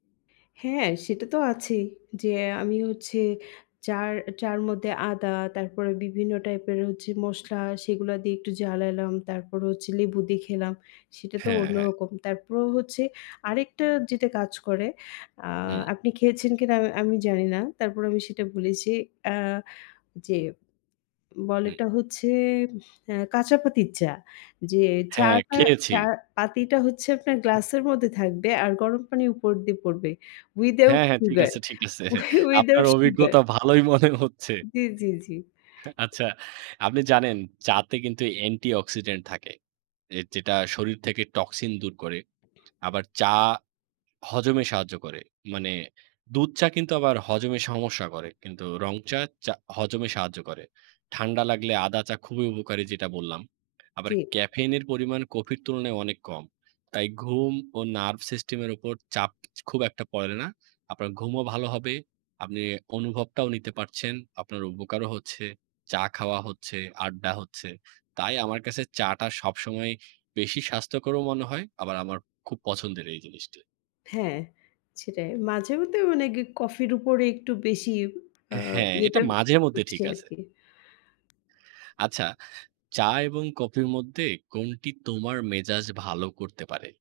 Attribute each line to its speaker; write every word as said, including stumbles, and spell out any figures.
Speaker 1: হ্যাঁ, সেটাতো আছেই। যে আমি হচ্ছে চার চার মধ্যে আদা, তারপরে বিভিন্ন টাইপের হচ্ছে মসলা, সেগুলা দিয়ে একটু জ্বালালাম। তারপর হচ্ছে লেবু দিয়ে খেলাম, সেটাতো
Speaker 2: হ্যাঁ, হ্যাঁ।
Speaker 1: অন্যরকম। তারপরও হচ্ছে, আরেকটা যেটা কাজ করে, আ
Speaker 2: হু।
Speaker 1: আপনি খেয়েছেন কিনা আ আমি জানিনা। তারপর আমি সেটা বলেছি, অ্যাঁ যে,
Speaker 2: হু।
Speaker 1: বলেটা হচ্ছে, অ্যা কাঁচা পাতির চা। যে এই
Speaker 2: হ্যাঁ,
Speaker 1: চাটা
Speaker 2: খেয়েছি।
Speaker 1: চা পাতিটা হচ্ছে আপনার গ্লাসের মধ্যে থাকবে আর গরম পানি উপর দিয়ে পড়বে। Without
Speaker 2: হ্যাঁ, হ্যাঁ, ঠিক
Speaker 1: sugar,
Speaker 2: আছে, ঠিক আছে।
Speaker 1: wi
Speaker 2: আপনার
Speaker 1: without sugar।
Speaker 2: অভিজ্ঞতা ভালোই মনে হচ্ছে।
Speaker 1: জি, জি, জি।
Speaker 2: আচ্ছা, আপনি জানেন? চাতে কিন্তু অ্যান্টি-অক্সিডেন্ট থাকে, এ যেটা শরীর থেকে টক্সিন দূর করে। আবার চা, হজমে সাহায্য করে। মানে দুধ চা কিন্তু আবার হজমে সমস্যা করে। কিন্তু রং চা, চা হজমে সাহায্য করে। ঠান্ডা লাগলে আদা চা খুবই উপকারী যেটা বললাম। আবার
Speaker 1: ঠিক।
Speaker 2: ক্যাফেইনের পরিমাণ কফির তুলনায় অনেক কম। তাই ঘুম ও Nerve system এর উপর চাপ খুব একটা পড়ে না। আপনার ঘুমও ভালো হবে। আপনি অনুভবটাও নিতে পারছেন। আপনার উপকারও হচ্ছে, চা খাওয়া হচ্ছে, আড্ডা হচ্ছে। তাই আমার কাছে চা টা সবসময় বেশি স্বাস্থ্যকরও মনে হয়। আবার আমার খুব পছন্দের এই জিনিসটি।
Speaker 1: হ্যাঁ, সেটাই, মাঝেমধ্যে অনেগ কফির উপরে একটু বেশি, আ
Speaker 2: হ্যাঁ, এটা
Speaker 1: ইয়েটা,
Speaker 2: মাঝেমধ্যে
Speaker 1: হচ্ছে
Speaker 2: ঠিক আছে।
Speaker 1: আরকি।
Speaker 2: আচ্ছা, চা এবং কফির মধ্যে কোনটি তোমার মেজাজ ভালো করতে পারে?